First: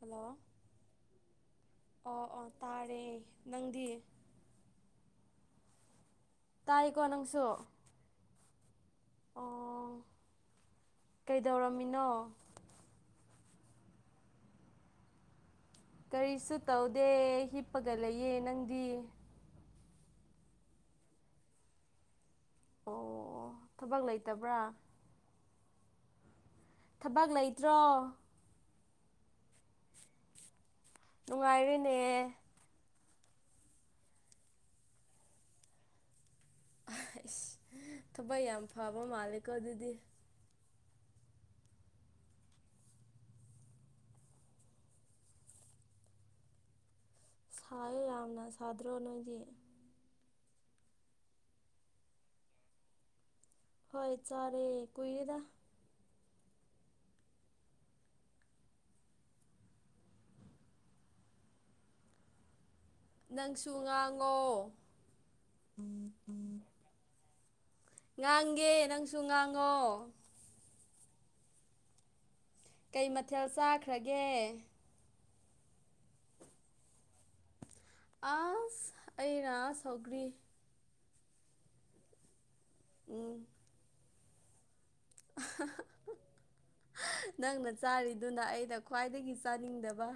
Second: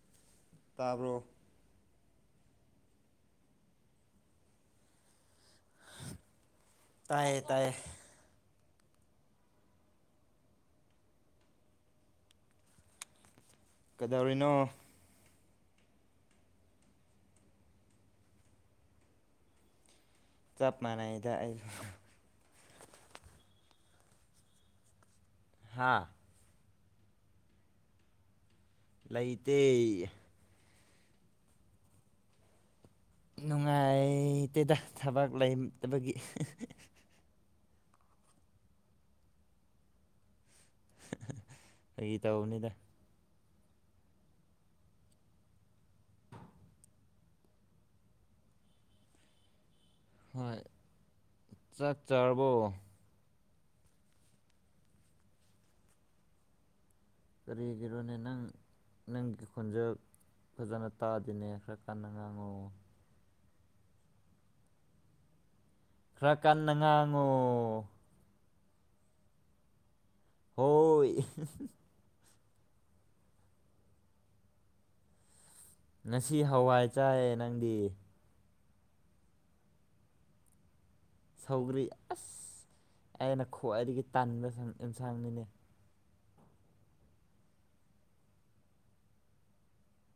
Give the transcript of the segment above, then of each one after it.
Hello ꯇꯥꯕ꯭ꯔꯣ ꯑꯣ-ꯑꯣ ꯇꯥꯔꯦ ꯅꯪꯗꯤ ꯇꯥꯏꯀꯣ ꯇꯥꯏꯌꯦ ꯅꯪꯁꯨ ꯇꯥꯏꯌꯦ ꯑꯣ ꯀꯩꯗꯧꯔꯝꯃꯤꯅꯣ ꯀꯧꯗꯧꯔꯤꯅꯣ ꯀꯔꯤꯁꯨ ꯇꯧꯗꯦ ꯍꯤꯞꯄꯒ ꯂꯩꯌꯦ ꯅꯪꯗꯤ ꯆꯞ ꯃꯥꯟꯅꯩꯗ ꯑꯩꯁꯨ ꯑꯣ ꯊꯕꯛ ꯂꯩꯇꯕ꯭ꯔꯥ ꯍꯥꯥ ꯊꯕꯛ ꯂꯩꯇ꯭ꯔꯣ ꯂꯩꯇꯦ ꯅꯨꯡꯉꯥꯏꯔꯦꯅꯦ ꯅꯨꯡꯉꯥꯏꯇꯦꯗ ꯊꯥꯕꯛ ꯂꯩꯇꯕꯒꯤ ꯊꯕꯛ ꯌꯥꯝ ꯐꯕ ꯃꯥꯜꯂꯦꯀꯣ ꯑꯗꯨꯗꯤ ꯑꯩ ꯐꯒꯦ ꯇꯧꯕꯅꯤꯗ [inaudible] ꯁꯥꯌꯣ ꯌꯥꯝꯅ ꯁꯥꯗ꯭ꯔꯣ ꯅꯣꯏꯗꯤ ꯍꯣꯏ ꯆꯥꯛ ꯆꯔꯕꯣ ꯍꯣꯏ ꯆꯥꯔꯦ ꯀꯏꯔꯦꯗ ꯀꯔꯤꯒꯦꯔꯣꯅꯦ ꯅꯪ-ꯅꯪ ꯈꯣꯟꯖꯜ ꯐꯖꯅ ꯇꯥꯗꯦꯅꯦ ꯈꯔ ꯀꯟꯅ ꯉꯥꯡꯉꯨ ꯅꯪꯁꯨ ꯉꯥꯡꯉꯣ ꯅꯪ ꯉꯥꯡꯉꯨ ꯉꯥꯡꯒꯦ ꯅꯪꯁꯨ ꯉꯥꯡꯉꯣ ꯍꯣꯏ ꯀꯩ ꯃꯊꯦꯜ ꯆꯥꯈ꯭ꯔꯒꯦ ꯉꯁꯤ ꯍꯋꯥꯏ ꯆꯥꯏ ꯅꯪꯗꯤ ꯑꯁ ꯑꯩꯅ ꯁꯧꯒ꯭ꯔꯤ ꯁꯧꯒ꯭ꯔꯤ ꯑꯁ ꯎꯝ ꯑꯩꯅ ꯈ꯭ꯋꯥꯏꯗꯒꯤ ꯇꯥꯟꯕ ꯑꯦꯟꯁꯥꯡꯅꯤꯅꯦ ꯅꯪꯅ ꯆꯥꯔꯤꯗꯨꯅ ꯑꯩꯅ ꯈ꯭ꯋꯥꯏꯗꯒꯤ ꯆꯥꯅꯤꯡꯗꯕ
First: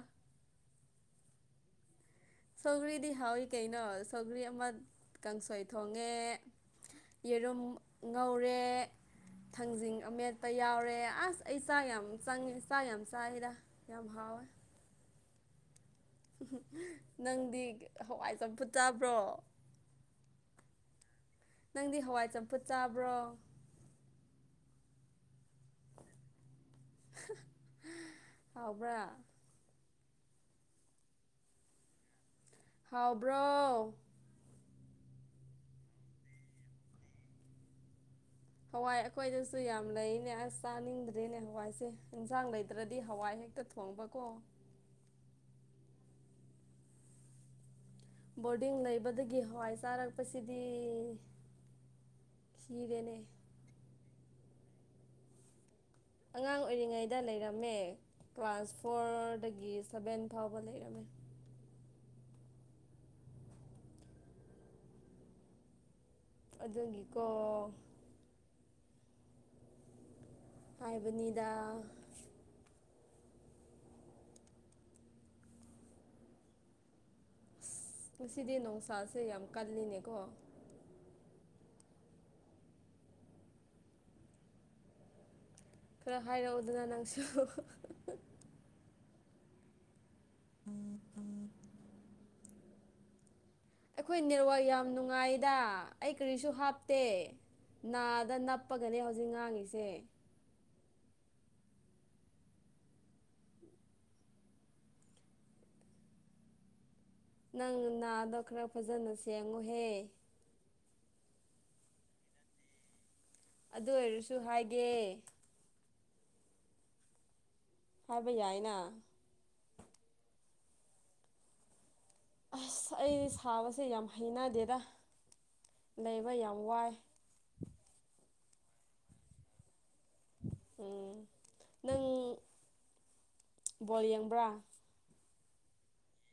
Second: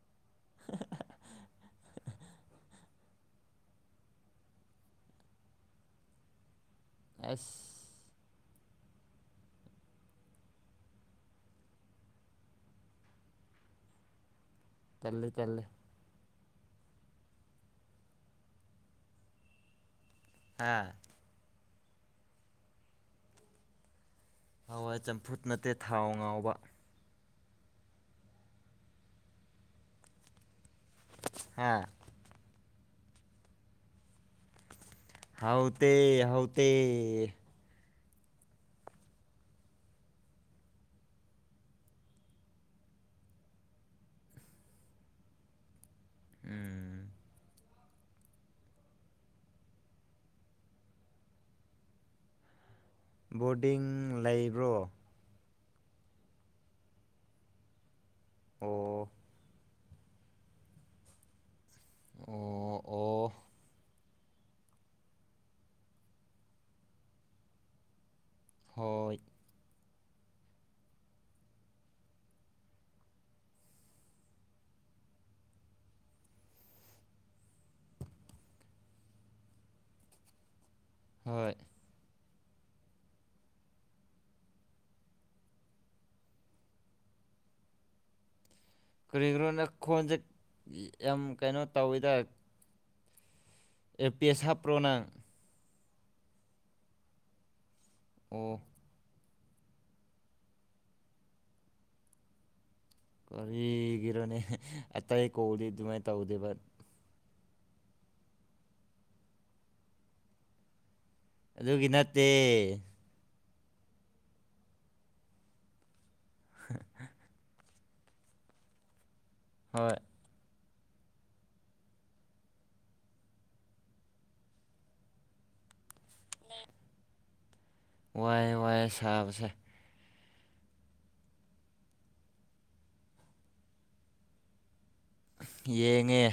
ꯁꯧꯒ꯭ꯔꯤꯗꯤ ꯍꯥꯎꯏꯤ ꯀꯩꯅꯣ ꯁꯧꯒ꯭ꯔꯤ ꯑꯃ ꯀꯥꯡꯁꯣꯏ ꯊꯣꯡꯉꯦ ꯑꯁ ꯌꯦꯔꯨꯝ ꯉꯧꯔꯦ ꯊꯥꯡꯖꯤꯡ ꯑꯃꯦꯠꯇꯄ ꯌꯥꯎꯔꯦ ꯑꯁ ꯑꯩ ꯆꯥꯛ ꯌꯥꯝ ꯆꯪꯉꯤ ꯆꯥꯛ ꯌꯥꯝ ꯆꯥꯏꯔꯤꯗ ꯌꯥꯝ ꯍꯥꯎꯌꯦ ꯇꯥꯜꯂꯦ- ꯇꯥꯜꯂꯦ ꯅꯪꯗꯤ ꯍꯋꯥꯏ ꯆꯝꯐꯨꯠ ꯇꯥꯕ꯭ꯔꯣ ꯍꯥ ꯅꯪꯗꯤ ꯍꯋꯥꯏ ꯆꯝꯐꯨꯠ ꯆꯥꯕ꯭ꯔꯣ ꯍꯋꯥꯏ ꯆꯝꯐꯨꯠ ꯅꯠꯇꯦ ꯊꯥꯎ ꯉꯧꯕ ꯍꯥꯎꯕ꯭ꯔꯥ ꯍꯥꯝ ꯈꯥꯎꯕ꯭ꯔꯣ ꯍꯥꯎ ꯇ ꯍꯥꯎ ꯇ ꯍꯋꯥꯏ ꯑꯩꯈꯣꯏꯗꯁꯨ ꯌꯥꯝ ꯂꯩꯅꯦ ꯑꯁ ꯆꯥꯅꯤꯡꯗ꯭ꯔꯦꯅꯦ ꯍꯋꯥꯏꯁꯦ ꯏꯟꯁꯥꯡ ꯂꯩꯇ꯭ꯔꯗꯤ ꯍꯋꯥꯏ ꯍꯦꯛꯇ ꯐꯣꯡꯕ ꯀꯣ ꯎꯝ ꯕꯣꯔꯗꯤꯡ ꯂꯩꯕꯗꯒꯤ ꯍꯋꯥꯏ ꯆꯥꯔꯛꯄꯁꯤꯗꯤ ꯊꯤꯔꯦꯅꯦ ꯕꯣꯔꯗꯤꯡ ꯂꯩꯕ꯭ꯔꯣ꯫ ꯑꯉꯥꯡ ꯑꯣꯏꯔꯤꯉꯩꯗ ꯂꯩꯔꯝꯃꯦ ꯀ꯭ꯂꯥꯁ ꯑꯣ ꯐꯣꯔꯗꯒꯤ ꯁꯚꯦꯟ ꯐꯥꯎꯕ ꯂꯩꯔꯝꯃꯦ꯫ ꯑꯣ ꯑꯣ ꯑꯗꯨꯒꯤꯀꯣ꯫ ꯍꯣꯏ꯫ ꯍꯥꯏꯕꯅꯤꯗ꯫ ꯉꯁꯤꯗꯤ ꯅꯨꯡꯁꯥꯁꯦ ꯌꯥꯝ ꯀꯜꯂꯤꯅꯦꯀꯣ꯫ ꯍꯣꯏ꯫ ꯈꯔ ꯍꯥꯏꯔꯛꯎꯗꯨꯅ ꯅꯪꯁꯨ꯫ ꯀꯔꯤꯒꯤꯅꯣꯅ ꯈꯣꯟꯁꯦ ꯌꯥꯝ ꯀꯩꯅꯣ ꯇꯧꯋꯤꯗ꯫ ꯑꯩꯈꯣꯏ ꯑꯦꯔꯄꯤꯁ ꯅꯦꯔꯋꯥꯥꯛ ꯍꯥꯞꯄ꯭ꯔꯣ ꯌꯥꯝ ꯅꯪ ꯅꯨꯡꯉꯥꯏꯗ ꯑꯩ ꯀꯔꯤꯁꯨ ꯍꯥꯞꯇꯦ ꯅꯥꯗ ꯑꯣ ꯅꯄ ꯉꯥꯡꯒꯅꯦ ꯍꯧꯖꯤꯛ ꯉꯥꯡꯉꯤꯁꯦ ꯀꯔꯤꯒꯤꯔꯣꯅꯦ ꯑꯇꯩ ꯑꯩ ꯀꯧꯗꯤ ꯑꯗꯨꯃꯥꯏꯅ ꯇꯧꯗꯦꯕ ꯅꯪ ꯅꯥꯗꯣ ꯈꯔ ꯐꯖꯅ ꯁꯦꯡꯉꯨꯍꯦ꯫ ꯑꯗꯨꯒꯤ ꯅꯠꯇꯦ꯫ ꯑꯗꯨ ꯑꯣꯏꯔꯁꯨ ꯍꯥꯏꯒꯦ꯫ ꯍꯥꯏꯕ ꯌꯥꯏꯅ꯫ ꯍꯣꯏ꯫ ꯑꯁ ꯑꯩ ꯁꯥꯕꯁꯦ ꯌꯥꯝ ꯍꯩꯅꯗꯦꯗ ꯂꯩꯕ ꯌꯥꯝ ꯋꯥꯏ꯫ ꯋꯥꯏꯦ ꯋꯥꯏꯦ ꯁꯥꯕꯁꯦ꯫ ꯎꯝ ꯅꯪ ꯕꯣꯜ ꯌꯦꯡꯕ꯭ꯔꯥ꯫ ꯌꯦꯡꯉꯦ꯫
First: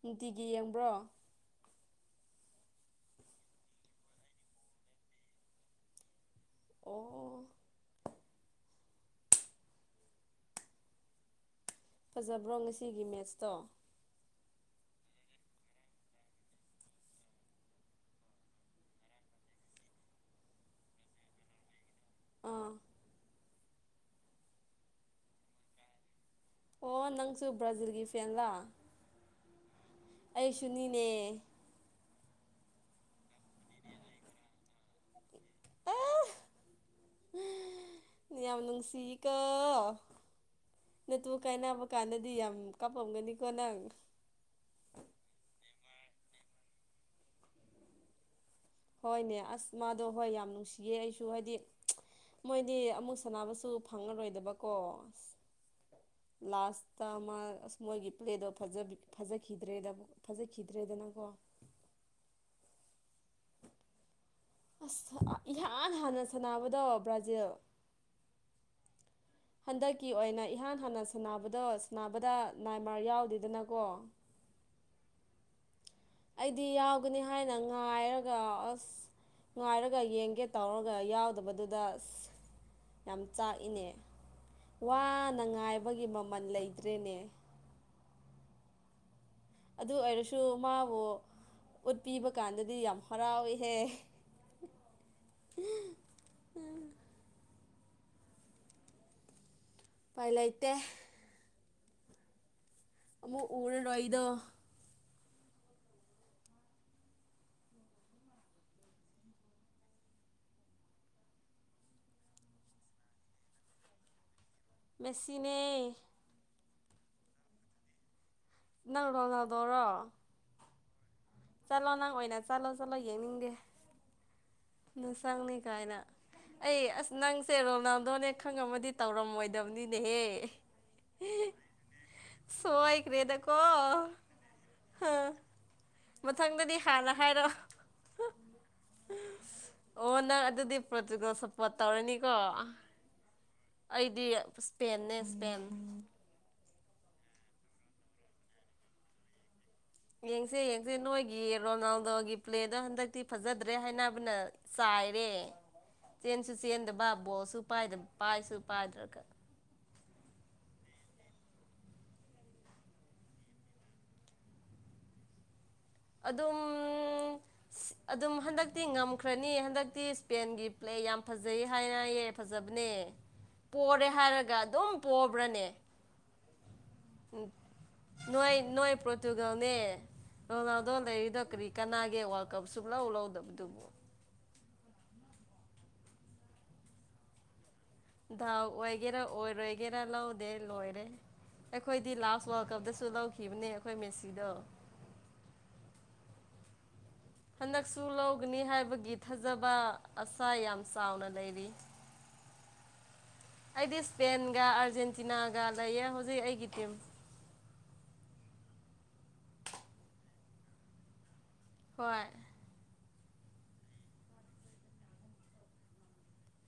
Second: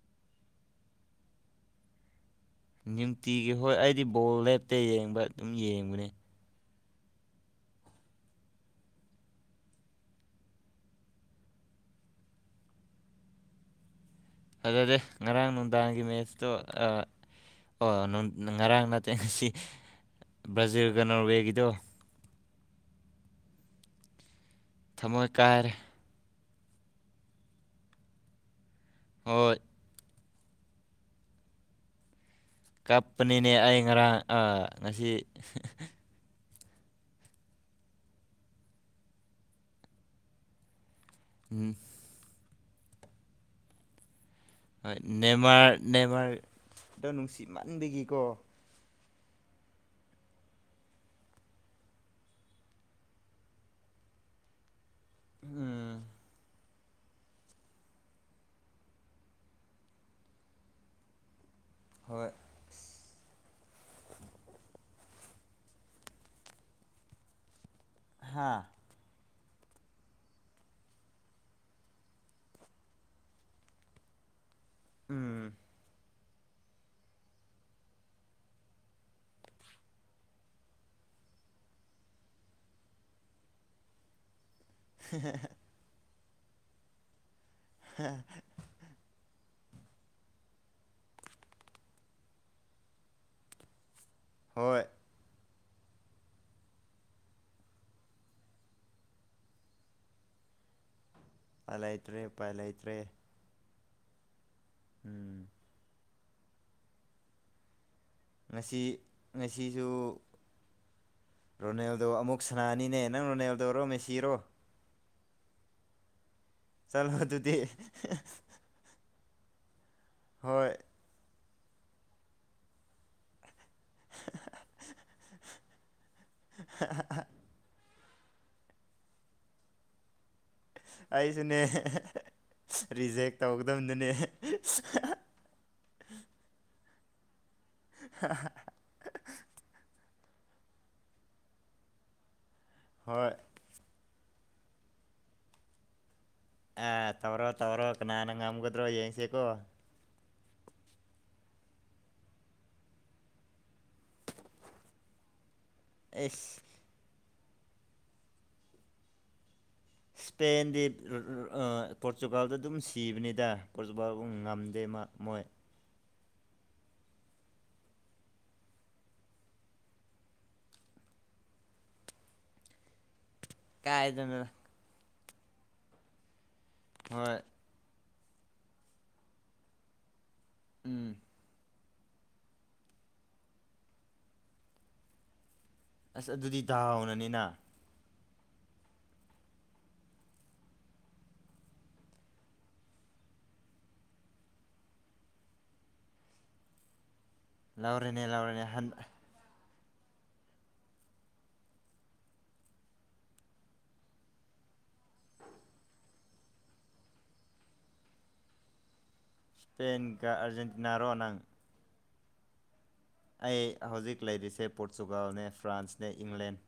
ꯅꯨꯡꯇꯤꯒꯤ ꯌꯦꯡꯕ꯭ꯔꯣ꯫ ꯅꯨꯡꯇꯤꯒꯤ ꯍꯣꯏ ꯑꯩꯗꯤ ꯕꯣꯜ ꯂꯦꯞꯇ ꯌꯦꯡꯕ ꯑꯗꯨꯝ ꯌꯦꯡꯕꯅꯦ꯫ ꯑꯣ꯫ ꯐꯖꯕ꯭ꯔꯣ ꯉꯁꯤꯒꯤ ꯃꯦꯠꯁꯇꯣ꯫ ꯐꯖꯗꯦ ꯉꯔꯥꯡ ꯅꯨꯡꯗꯥꯡꯒꯤ ꯃꯦꯠꯁꯇꯣ ꯑ ꯑꯣ ꯉꯔꯥꯡ ꯅꯠꯇꯦ ꯉꯁꯤ ꯕ꯭ꯔꯥꯖꯤꯜꯒ ꯅꯣꯔꯋꯦꯒꯤꯗꯣ꯫ ꯑꯥ ꯊꯃꯣꯏ ꯀꯥꯏꯔꯦ꯫ ꯑꯣ ꯅꯪꯁꯨ ꯕ꯭ꯔꯥꯖꯤꯜꯒꯤ ꯐꯦꯟꯂꯥ꯫ ꯍꯣꯏ꯫ ꯑꯩꯁꯨꯅꯤꯅꯦ꯫ ꯀꯞꯄꯅꯤꯅꯦ ꯑꯩ ꯉꯔꯥꯡ ꯉꯁꯤ꯫ ꯍꯝ ꯌꯥꯝ ꯅꯨꯡꯁꯤꯀꯣ꯫ ꯅꯠꯇꯨ ꯀꯥꯏꯅꯕ ꯀꯥꯟꯗꯗꯤ ꯌꯥꯝ ꯀꯥꯞꯄꯒꯅꯤꯀꯣ ꯅꯪ꯫ ꯍꯣꯏ ꯅꯦꯃꯔ ꯅꯦꯃꯥꯔꯗꯣ ꯅꯨꯡꯁꯤꯠ ꯃꯟꯒꯤꯀꯣ꯫ ꯍꯣꯏꯅꯦ ꯑꯁ ꯃꯥꯗꯣ ꯍꯣꯏ ꯌꯥꯝ ꯅꯨꯡꯁꯤꯌꯦ ꯑꯩꯁꯨ ꯍꯥꯏꯗꯤ꯫ ꯃꯣꯏꯗꯤ ꯑꯃꯨꯛ ꯁꯅꯕꯁꯨ ꯐꯪꯉꯔꯣꯏꯗꯕꯀꯣ꯫ ꯎꯝ꯫ ꯂꯁꯇ ꯑꯃ ꯑꯁ ꯃꯣꯏꯒꯤ ꯄ꯭ꯂꯦꯗꯣ ꯐꯖꯈꯤꯗ꯭ꯔꯦꯗ ꯐꯖꯈꯤꯗ꯭ꯔꯦꯗꯅꯀꯣ ꯍꯣꯏ꯫ ꯑꯁ ꯏꯍꯥꯟ ꯍꯥꯟꯅ ꯁꯥꯟꯅꯕꯗꯣ ꯕ꯭ꯔꯥꯖꯤꯜ꯫ ꯍꯥꯥ꯫ [inaudible] ꯍꯟꯗꯛꯀꯤ ꯑꯣꯏꯅ ꯏꯍꯥꯟ ꯍꯥꯟꯅ ꯁꯥꯟꯅꯕꯗꯣ ꯁꯥꯟꯅꯕꯗ ꯅꯥꯏꯃꯥꯔ ꯌꯥꯎꯗꯦꯗꯅꯀꯣ ꯎꯝ꯫ ꯑꯩꯗꯤ ꯌꯥꯎꯒꯅꯤ ꯍꯥꯏꯅ ꯉꯥꯏꯔꯒ ꯑꯁ꯫ ꯉꯥꯏꯔꯒ ꯌꯦꯡꯒꯦ ꯇꯧꯔꯒ ꯌꯥꯎꯗꯕꯗꯨꯗ ꯑꯁ꯫ ꯌꯥꯝ ꯆꯥꯛꯏꯅꯦ ꯋꯥꯅ ꯉꯥꯏꯕꯒꯤ ꯃꯃꯜ ꯂꯩꯇ꯭ꯔꯦꯅꯦ꯫ ꯍꯥ [unintelligible] ꯑꯗꯨ ꯑꯣꯏꯔꯁꯨ ꯃꯥꯕꯨ ꯎꯠꯄꯤꯕ ꯀꯥꯟꯗꯗꯤ ꯌꯥꯝ ꯍꯔꯥꯎꯏꯍꯦ꯫ ꯍꯣꯏ [unintelligible] ꯎꯄꯥꯏ ꯂꯩꯇꯦ ꯄꯥꯏ ꯂꯩꯇ꯭ꯔꯦ ꯎꯄꯥꯏ ꯂꯩꯇ꯭ꯔꯦ ꯑꯃꯨꯛ ꯎꯔꯔꯣꯏꯗꯣ ꯎꯝ ꯉꯁꯤ ꯉꯁꯤꯁꯨ ꯔꯣꯅꯦꯜꯗꯣ ꯑꯃꯨꯛ ꯁꯅꯥꯅꯤꯅꯦ ꯅꯪ ꯔꯣꯅꯦꯜꯗꯔꯣ ꯃꯦꯁꯤꯔꯣ ꯃꯦꯁꯤꯅꯦ ꯆꯠꯂꯣ ꯗꯨꯗꯤ ꯅꯪ ꯔꯣꯅꯥꯜꯗꯣꯔꯣ ꯍꯣꯏ ꯆꯠꯂꯣ ꯅꯪ ꯑꯣꯏꯅ ꯆꯠꯂꯣ ꯆꯠꯂꯣ ꯌꯦꯡꯅꯤꯡꯗꯦ ꯅꯨꯡꯆꯪꯅꯤ ꯀꯥꯏꯅ ꯑꯩ ꯑꯁ ꯅꯪ ꯁꯦ ꯔꯣꯅꯥꯜꯗꯣꯅꯦ ꯈꯪꯝꯃꯗꯤ ꯇꯧꯔꯝꯃꯣꯏꯗꯕꯅꯤꯅꯦꯍꯦ ꯑꯩꯁꯨꯅꯦ ꯔꯤꯖꯦꯛ ꯁꯣꯏꯈ꯭ꯔꯦꯗꯀꯣ ꯇꯧꯒꯗꯕꯗꯨꯅꯦ ꯍꯥ ꯃꯊꯪꯗꯗꯤ ꯍꯥꯟꯅ ꯍꯥꯏꯔꯛꯑꯣ ꯍ ꯍ ꯑꯣ ꯅꯪ ꯑꯗꯨꯗꯤ ꯄ꯭ꯔꯣꯇꯨꯒꯜ ꯁꯞꯄꯣꯔꯠ ꯇꯧꯔꯅꯤꯀꯣ ꯍꯣꯏ ꯑꯩꯗꯤ ꯏꯁꯄꯦꯟꯅꯦ ꯏꯁꯄꯦꯟ ꯑ ꯇꯧꯔꯣ ꯇꯧꯔꯣ ꯀꯅꯥꯅꯥ ꯉꯝꯒꯗ꯭ꯔꯣ ꯌꯦꯡꯁꯦꯀꯣ ꯌꯦꯡꯁꯦ ꯌꯦꯡꯁꯦ ꯅꯣꯏꯒꯤ ꯔꯣꯅꯥꯜꯗꯣꯒꯤ ꯄ꯭ꯂꯦꯗꯣ ꯍꯟꯗꯛꯇꯤ ꯐꯖꯗ꯭ꯔꯦ ꯍꯥꯏꯅꯕꯅ ꯆꯥꯏꯔꯦ ꯆꯦꯟꯁꯨ ꯑꯦꯁ ꯆꯦꯗꯕ ꯕꯣꯜꯁꯨꯨ ꯄꯥꯏꯗꯕ ꯄꯥꯏꯁꯨ ꯄꯥꯏꯗ꯭ꯔꯒ ꯏꯁꯄꯦꯟꯗꯤ ꯄꯣꯔꯇꯨꯒꯥꯜꯗ ꯑꯗꯨꯝ ꯁꯤꯕꯅꯤꯗ ꯄꯣꯔꯇꯨꯒꯥꯜꯒ ꯉꯝꯗꯦ ꯃꯥ ꯃꯣꯏ ꯑꯗꯨꯝ ꯑꯗꯨꯝ ꯍꯟꯗꯛꯇꯤ ꯉꯝꯈ꯭ꯔꯅꯤ ꯍꯟꯗꯛꯇꯤ ꯏꯁꯄꯦꯟꯒꯤ ꯄ꯭ꯂꯦ ꯌꯥꯝ ꯐꯖꯩ ꯍꯥꯏꯅꯥꯏꯌꯦ ꯐꯖꯕꯅꯦ ꯄꯣꯔꯦ ꯀꯥꯏꯗꯅꯣꯗ ꯍꯥꯏꯔꯒ ꯑꯗꯨꯝ ꯄꯣꯕ꯭ꯔꯅꯦ ꯍꯣꯏ ꯎꯝ ꯅꯣꯏ ꯅꯣꯏ ꯄꯣꯔꯇꯨꯒꯜꯅꯦ ꯔꯣꯅꯥꯜ ꯗꯣ ꯎꯝ ꯂꯩꯔꯤꯗꯣ ꯀꯔꯤ ꯀꯅꯥꯒꯤ ꯋꯥꯔꯜꯀꯞ ꯁꯨꯛꯂꯧ ꯂꯧꯗꯕꯗꯨꯕꯨ ꯑꯁ ꯑꯗꯨꯗꯤ ꯗꯥꯎꯅꯅꯤꯅ ꯗꯥꯎ ꯑꯣꯏꯒꯦꯔꯥ ꯑꯣꯏꯔꯣꯏꯒꯦꯔꯥ ꯂꯧꯗꯦ ꯂꯣꯏꯔꯦ ꯑꯩꯈꯣꯏꯗꯤ ꯂꯥꯁ ꯋꯥꯔꯜ ꯀꯞꯇꯁꯨ ꯂꯧꯈꯤꯕꯅꯦ ꯑꯩꯈꯣꯏ ꯃꯦꯁꯤꯗꯣ ꯍꯟꯗꯛꯁꯨ ꯂꯧꯔꯦꯅꯦ ꯂꯧꯒꯅꯤ ꯂꯧꯔꯦꯅꯦ ꯍꯟ ꯍꯥꯏꯕꯒꯤ ꯊꯥꯖꯕ ꯑꯁꯥ ꯌꯥꯝ ꯆꯥꯎꯅ ꯂꯩꯔꯤ ꯑꯩꯗꯤ ꯏꯁꯄꯦꯟꯒ ꯑꯥꯔꯖꯦꯟꯇꯤꯅꯥꯒ ꯂꯩꯌꯦ ꯍꯧꯖꯤꯛ ꯑꯩꯒꯤ ꯇꯤꯝ ꯁ꯭ꯄꯦꯟꯒ ꯑꯔꯖꯦꯟꯇꯤꯅꯥꯔꯣ ꯅꯪ ꯍꯣꯏ ꯑꯩ ꯍꯧꯖꯤꯛ ꯂꯩꯔꯤꯁꯦ ꯄꯣꯔꯇꯨꯒꯜꯅꯦ ꯐ꯭ꯔꯥꯟꯁꯅꯦ ꯏꯪꯂꯦꯟ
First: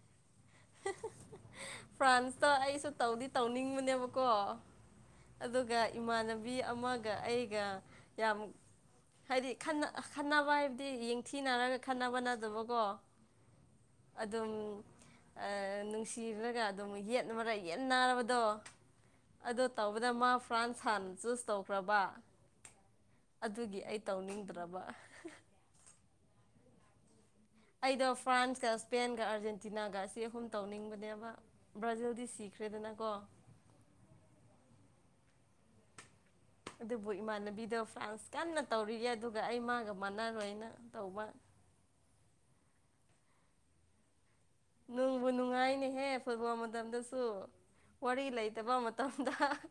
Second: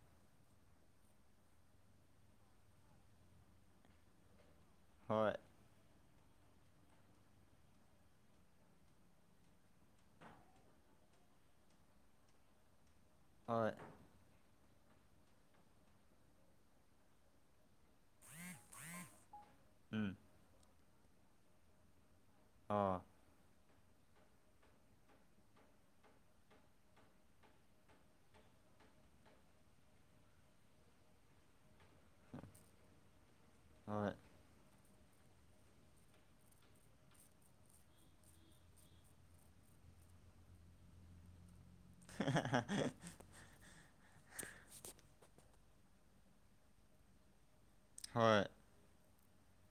ꯐ꯭ꯔꯥꯟꯁꯇꯣ ꯑꯩꯁꯨ ꯇꯧꯗꯤ ꯇꯧꯅꯤꯡꯕꯅꯦꯕꯀꯣ ꯍꯣꯏ ꯑꯗꯨꯒ ꯏꯃꯥꯟꯅꯕꯤ ꯑꯃꯒ ꯑꯩꯒ ꯌꯥꯝ ꯍꯥꯏꯗꯤ ꯈꯠꯕ ꯍꯥꯏꯕꯗꯤ ꯌꯦꯡꯊꯤꯅꯔꯒ ꯈꯠꯕ ꯅꯠꯇꯕꯀꯣ ꯍꯣꯏ ꯑꯗꯨꯝ ꯅꯨꯡꯁꯤꯔꯒ ꯑꯗꯨꯝ ꯌꯦꯠ ꯃꯔ ꯌꯦꯠꯅꯔꯕꯗꯣ ꯑ ꯇꯧꯕꯗ ꯎꯝ ꯃꯥ ꯐ꯭ꯔꯥꯟ ꯍꯥꯟꯅ ꯆꯨꯁ ꯇꯧꯈ꯭ꯔꯕ ꯑꯣ ꯑꯗꯨꯒꯤ ꯑꯩ ꯇꯧꯅꯤꯡꯗ꯭ꯔꯕ ꯑꯩꯗꯣ ꯐ꯭ꯔꯥꯟꯁꯀ ꯏꯁꯄꯦꯟꯒ ꯑꯥꯔꯖꯦꯟꯇꯤꯅꯥꯒ ꯑꯁꯤ ꯑꯍꯨꯝ ꯇꯧꯅꯤꯡꯕꯅꯦꯕ ꯕ꯭ꯔꯥꯖꯤꯜꯗꯤ ꯁꯤꯈ꯭ꯔꯦꯗꯅ ꯀꯣ ꯍꯣꯏ ꯑꯗꯨꯕꯨ ꯏꯃꯥꯟꯅꯕꯤꯗ‌ꯣ ꯐ꯭ꯔꯥꯟꯁ ꯀꯟꯅ ꯇꯧꯔꯤꯌꯦ ꯑꯗꯨꯒ ꯑꯩ ꯃꯥꯒ ꯃꯥꯟꯅꯔꯣꯏꯅ ꯇꯧꯕ [unintelligible] ꯅꯨꯡꯕꯨ ꯅꯨꯡꯉꯥꯏꯅꯦꯍꯦ ꯐꯨꯠꯕꯣꯜ ꯃꯇꯝꯗꯁꯨ ꯋꯥꯔꯤ ꯍꯣꯏ ꯂꯩꯇꯕ ꯃ [unintelligible]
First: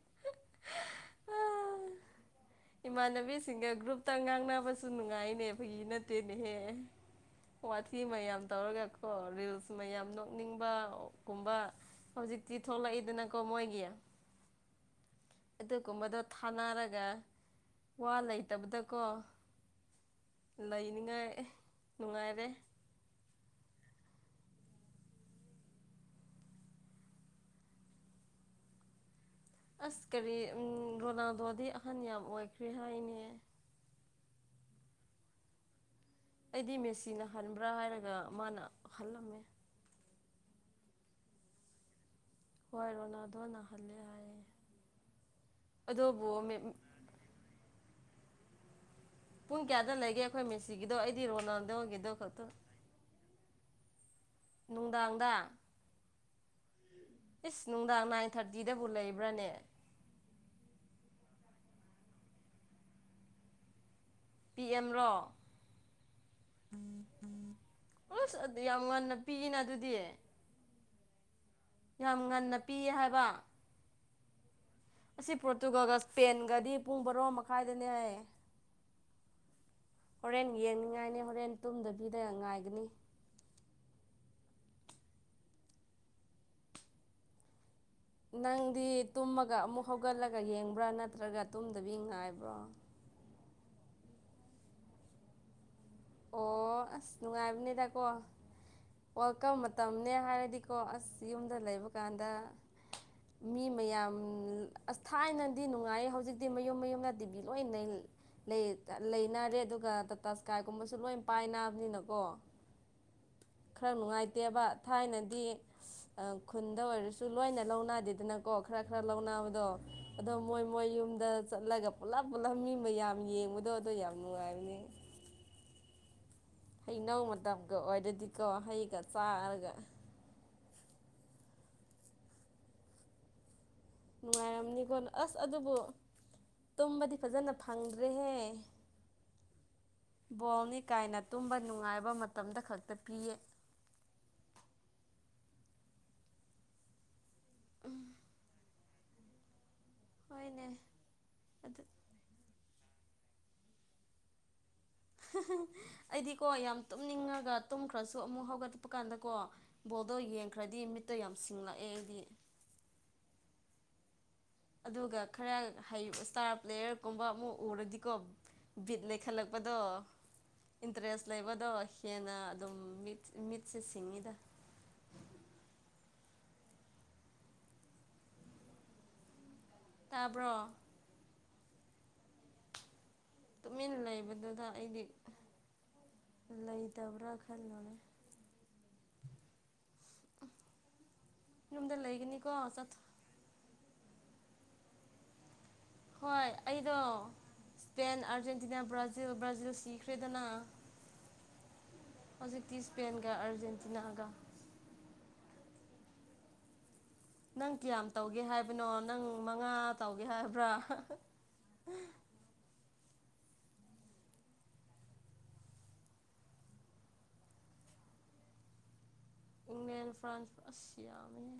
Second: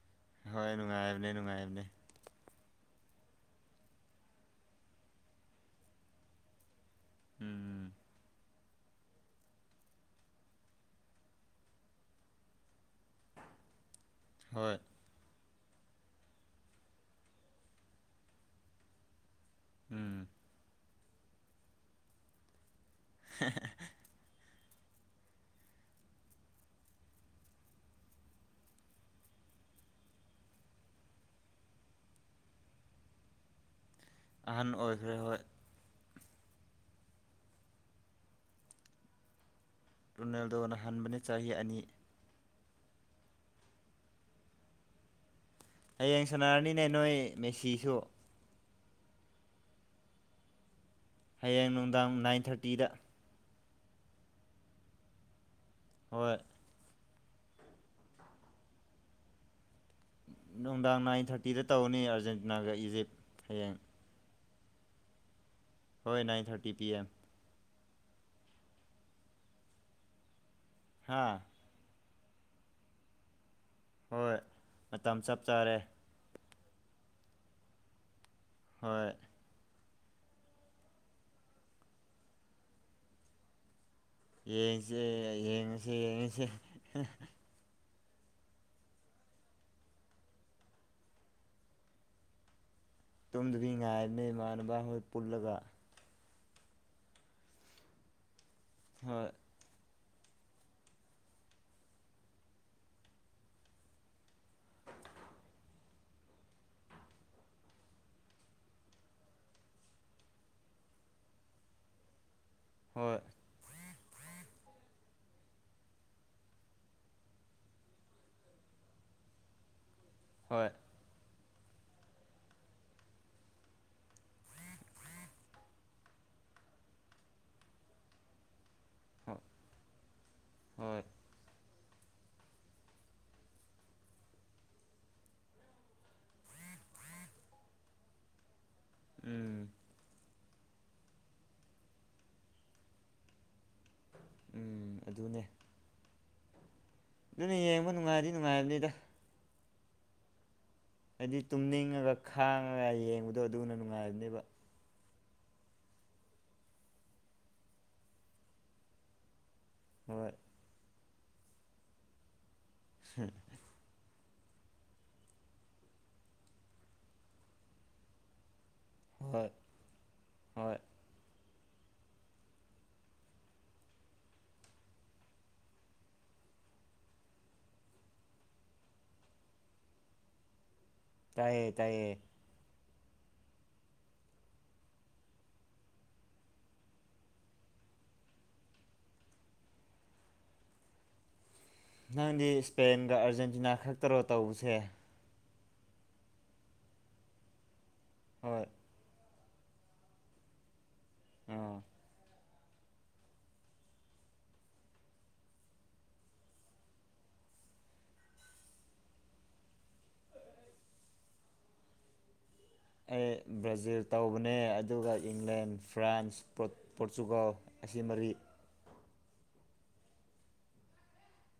ꯍꯣꯏ ꯅꯨꯡꯉꯥꯏꯕꯅꯦ ꯅꯨꯡꯉꯥꯏꯕꯅꯦ [inaudible] ꯏꯃꯥꯟꯅꯕꯤꯁꯤꯡꯒ ꯒ꯭ꯔꯨꯞꯇ ꯉꯥꯡꯅꯕꯁꯨ ꯅꯨꯡꯉꯥꯏꯅꯦ ꯐꯒꯤ ꯅꯠꯇꯦꯅꯦꯍꯦ ꯎꯝ ꯋꯥꯊꯤ ꯃ ꯌꯥꯝ ꯇꯧꯔꯒꯀꯣ ꯔꯤꯜꯁ ꯃꯌꯥꯝ ꯅꯣꯛꯅꯤꯡꯕꯒꯨꯝꯕ ꯍꯧꯖꯤꯛꯇꯤ ꯊꯣꯛꯂꯛꯏꯗꯅꯀꯣ ꯃꯣꯏꯒꯤ ꯍꯣꯏ ꯑꯗꯨꯒꯨꯝꯕꯗꯣ ꯊꯥꯅꯔꯒ ꯋꯥ ꯂꯩꯇꯕꯗꯀꯣ ꯎꯝ ꯂꯩꯅꯤꯉꯥꯏ ꯅꯨꯡꯉꯥꯏꯔꯦ ꯍꯦꯍꯦ ꯑꯁ ꯀꯔꯤ ꯔꯣꯅꯥꯜꯗꯣꯗꯤ ꯑꯍꯟ ꯌꯥꯝ ꯑꯣꯏꯈ꯭ꯔꯦ ꯍꯥꯏꯅꯦ ꯑꯍꯟ ꯑꯣꯏꯈ꯭ꯔꯦ ꯍꯣꯏ ꯑꯩꯗꯤ ꯃꯦꯁꯤꯅ ꯍꯟꯕ꯭ꯔꯥ ꯍꯥꯏꯔꯒ ꯃꯥꯅ ꯍꯜꯂꯝꯃꯦ ꯔꯨꯅꯥꯜꯗ‌ꯣꯅ ꯍꯟꯕꯅꯤ ꯆꯍꯤ ꯑꯅꯤ ꯍꯣꯏ ꯔꯣꯅꯥꯜꯗꯣꯅ ꯍꯜꯂꯦ ꯍꯥꯏꯌꯦ ꯍꯌꯦꯡ ꯑꯗꯨꯕꯨ ꯁꯥꯟꯅꯔꯅꯤꯅꯦ ꯅꯣꯏ ꯃꯦꯁꯤꯁꯨ ꯄꯨꯡ ꯀꯌꯥꯗ ꯂꯩꯒꯦ ꯑꯩꯈꯣꯏ ꯃꯤꯁꯤꯒꯤꯗꯣ ꯑꯩꯗꯤ ꯍꯌꯦꯡ ꯔꯣꯅꯥꯜꯗꯣꯒꯤꯗꯣ ꯅꯨꯡꯗꯥꯡ ꯅꯥꯏꯟ ꯈꯛꯇ ꯊꯥꯔꯇꯤꯗ ꯅꯨꯡꯗꯥꯡꯗ ꯍꯣꯏ ꯏꯁ ꯅꯨꯡꯗꯥꯡ ꯅꯥꯏꯟ ꯊꯥꯔꯇꯤꯗꯕꯨ ꯂꯩꯕ꯭ꯔꯅꯦ ꯅꯨꯡꯗꯥꯡ ꯅꯥꯏꯟ ꯊꯥꯔꯇꯤꯗ ꯇꯧꯅꯤ ꯑꯥꯔꯖꯦꯟꯇꯤꯅꯥꯒ ꯏꯖꯤꯞ ꯍꯌꯦꯡ ꯄꯤ ꯑꯦꯝꯔꯣ ꯍꯣꯏ ꯅꯥꯏꯟ ꯊꯥꯔꯇꯤ ꯄꯤ ꯑꯦꯝ ꯎꯁ ꯌꯥꯝ ꯉꯟꯅ ꯄꯤꯌꯦꯅ ꯑꯗꯨꯗꯤ ꯍꯥꯥ ꯌꯥꯝ ꯉꯟꯅ ꯄꯤꯌꯦ ꯍꯥꯏꯕ ꯍꯣꯏ ꯃꯇꯝ ꯑꯁꯤ ꯆꯞ ꯆꯥꯔꯦ ꯄꯣꯔꯇꯨꯒꯜꯒ ꯄꯦꯟꯒꯗꯤ ꯄꯨꯡ ꯕꯔꯣ ꯃꯈꯥꯏꯗꯅꯦ ꯍꯥꯏꯌ‌ꯦ ꯍꯣꯏ ꯍꯣꯔꯦꯟ ꯌꯦꯡꯅꯤꯡꯉꯥꯏꯅꯤ ꯍꯣꯔꯦꯟ ꯇꯨꯝꯗꯕꯤꯗ ꯉꯥꯏꯒꯅꯤ ꯌꯦꯡꯁꯦ ꯌꯦꯡꯉꯁꯦ ꯌꯦꯡꯉꯁꯦ ꯅꯪꯗꯤ ꯇꯨꯝꯃꯒ ꯑꯃꯨꯛ ꯍꯧꯒꯠꯂꯒ ꯌꯦꯡꯕ꯭ꯔꯥ ꯅꯠꯇ꯭ꯔꯒ ꯇꯨꯝꯗꯕꯤ ꯉꯥꯏꯕ꯭ꯔꯣ ꯇꯨꯝꯗꯕꯤ ꯉꯥꯏꯕꯅꯦ ꯏꯃꯥꯟꯅꯕ ꯍꯣꯏ ꯄꯨꯜꯂꯒ ꯑꯣ ꯑꯁ ꯅꯨꯡꯉꯥꯏꯕꯅꯦꯗꯀꯣ ꯍꯣꯏ ꯋꯥꯜ ꯀꯞ ꯃ ꯇꯝꯅꯦ ꯍꯥꯏꯔꯗꯤꯀꯣ ꯑꯁ ꯌꯨꯝꯗ ꯂꯩꯕ ꯀꯥꯟꯗ ꯃꯤ ꯃꯌꯥꯝ ꯑꯁ ꯊꯥꯏꯅꯗꯤ ꯅꯨꯡꯉꯥꯏ ꯍꯧꯖꯤꯛꯇꯤ ꯃꯌꯨꯝ ꯃꯌꯨꯝꯗ ꯇꯤꯕꯤ ꯂꯣꯏꯅ ꯂꯩꯅꯔꯦ ꯑꯗꯨꯒ ꯇꯥꯇꯥ ꯏꯁꯀꯥꯏꯒꯨꯝꯕꯁꯨ ꯂꯣꯏ ꯄꯥꯏꯅꯕꯅꯤꯅꯀꯣ ꯍꯣꯏ ꯈꯔ ꯅꯨꯡꯉꯥꯏꯇꯦꯕ ꯊꯥꯏꯅꯗꯤ ꯑ ꯈꯨꯟꯗ ꯑꯣꯏꯔꯁꯨ ꯂꯣꯏꯅ ꯂꯧꯅꯗꯦꯗꯅꯀꯣ ꯈꯔ ꯈꯔ ꯂꯧꯅꯕꯗꯣ ꯑꯗꯣ ꯃꯣꯏ ꯍꯣꯏ ꯃꯣꯏ ꯌꯨꯝꯗ ꯆꯠꯂꯒ ꯄꯨꯂꯞ ꯄꯨꯂꯞ ꯃꯤ ꯃꯌꯥꯝ ꯌꯦꯡꯕꯗꯣ ꯑꯗꯣ ꯌꯥꯝ ꯅꯨꯡꯉꯥꯏꯕꯅꯦ ꯍꯩꯅꯧ ꯃꯇꯝꯒ ꯑꯣꯏꯔꯗꯤꯀꯣ ꯍꯩꯒ ꯆꯥꯔꯒ ꯍꯣꯏ ꯅꯨꯡꯉꯥꯏꯔꯝꯅꯤꯀꯣ ꯑꯁ ꯑꯗꯨꯕꯨ ꯇꯨꯝꯕꯗꯤ ꯐꯖꯅ ꯐꯪꯗ꯭ꯔꯦꯍꯦ ꯎꯝ ꯕꯣꯜꯅꯤ ꯀꯥꯏꯅ ꯇꯨꯝꯕ ꯅꯨꯡꯉꯥꯏꯕ ꯃꯇꯝꯗ ꯈꯛꯇ ꯄꯤꯌꯦ ꯎꯝ ꯑꯗꯨꯅꯦ ꯑꯗꯨꯅꯦ ꯌꯦꯡꯕ ꯅꯨꯡꯉꯥꯏꯔꯗꯤ ꯅꯨꯡꯉꯥꯏꯕꯅꯤꯗ ꯍꯣꯏꯅꯦ ꯍꯥꯏꯗꯤ ꯑꯗꯨ ꯇꯨꯝꯅꯤꯡꯉꯒ ꯈꯥꯡꯉꯒ ꯌꯦꯡꯕꯗꯣ ꯑꯗꯨꯅ ꯅꯨꯡꯉꯥꯏꯕꯅꯦꯕ ꯑꯩꯗꯤꯀꯣ ꯌꯥꯝ ꯇꯨꯝꯅꯤꯡꯉꯒ ꯇꯨꯝꯈ꯭ꯔꯁꯨ ꯑꯃꯨꯛ ꯍꯧꯒꯠꯄ ꯀꯥꯟꯗ ꯀꯣ ꯕꯣꯜꯗꯣ ꯍꯣꯏ ꯌꯦꯡꯈ꯭ꯔꯗꯤ ꯃꯤꯠꯇꯣ ꯌꯥꯝ ꯁꯤꯡꯂꯛꯑꯦ ꯑꯩꯗꯤ ꯍ ꯑꯗꯨꯒ ꯈꯔ ꯍꯩ ꯏꯁꯇꯥꯔ ꯄ꯭ꯂꯦꯌꯔꯒꯨꯝꯕ ꯑꯃꯨꯛ ꯎꯔꯗꯤꯀꯣ ꯕꯤꯠ ꯍꯣꯏ ꯂꯩꯈꯠꯂꯛꯄꯗꯣ ꯍꯣꯏ ꯏꯟꯇꯔꯦꯁ ꯂꯩꯕꯗꯣ ꯍꯦꯟꯅ ꯑꯗꯨꯝ ꯃꯤꯠ ꯃꯤꯠꯁꯦ ꯁꯤꯡꯉꯤꯗ ꯇꯥꯕ꯭ꯔꯣ ꯇꯥꯏꯌꯦ ꯇꯥꯏꯌꯦ ꯇꯨꯃꯤꯟ ꯂꯩꯕꯗꯨꯗ ꯑꯩꯗꯤ ꯂꯩꯇꯕ꯭ꯔ ꯈꯜ [unintelligible] [unintelligible] ꯅꯪꯗꯤ ꯂꯩꯒꯅꯤꯀꯣ ꯆꯠ ꯏꯁꯄꯦꯟꯒ ꯑꯔꯖꯦꯟꯇꯤꯅꯥ ꯈꯛꯇꯔꯣ ꯇꯧꯕꯁꯦ ꯍꯣꯏ ꯑꯩꯗꯣ ꯏꯁꯄꯦꯟ ꯍꯣꯏ ꯑꯥꯔꯖꯦꯟꯇꯤꯅꯥ ꯕ꯭ꯔꯖꯤꯜ ꯕ꯭ꯔꯖꯤꯜ ꯁꯤꯈ꯭ꯔꯦꯗꯅ [unintelligible] ꯍꯧꯖꯤꯛꯇꯤ ꯏꯁꯄꯦꯟꯒ ꯑꯔꯖꯦꯟꯇꯤꯅꯥꯒ ꯅꯪ ꯀꯌꯥꯝ ꯇꯧꯒꯦ ꯍꯥꯏꯕꯅꯣ ꯅꯪ ꯃꯉꯥ ꯇꯧꯒꯦ ꯍꯥꯏꯕ꯭ꯔꯥ ꯑꯩ ꯕ꯭ꯔꯥꯖꯤꯜ ꯇꯧꯕꯅꯦ ꯑꯗꯨꯒ ꯏꯪꯂꯦꯟ ꯐ꯭ꯔꯥꯟꯁ ꯄꯣꯔꯇꯨ ꯄꯣꯔꯆꯨꯒꯜ ꯑꯁꯤ ꯃꯔꯤ ꯏꯪꯂꯦꯟ ꯐ꯭ꯔꯥꯟꯁ ꯑꯁ ꯌꯥꯝꯃꯦꯍꯦ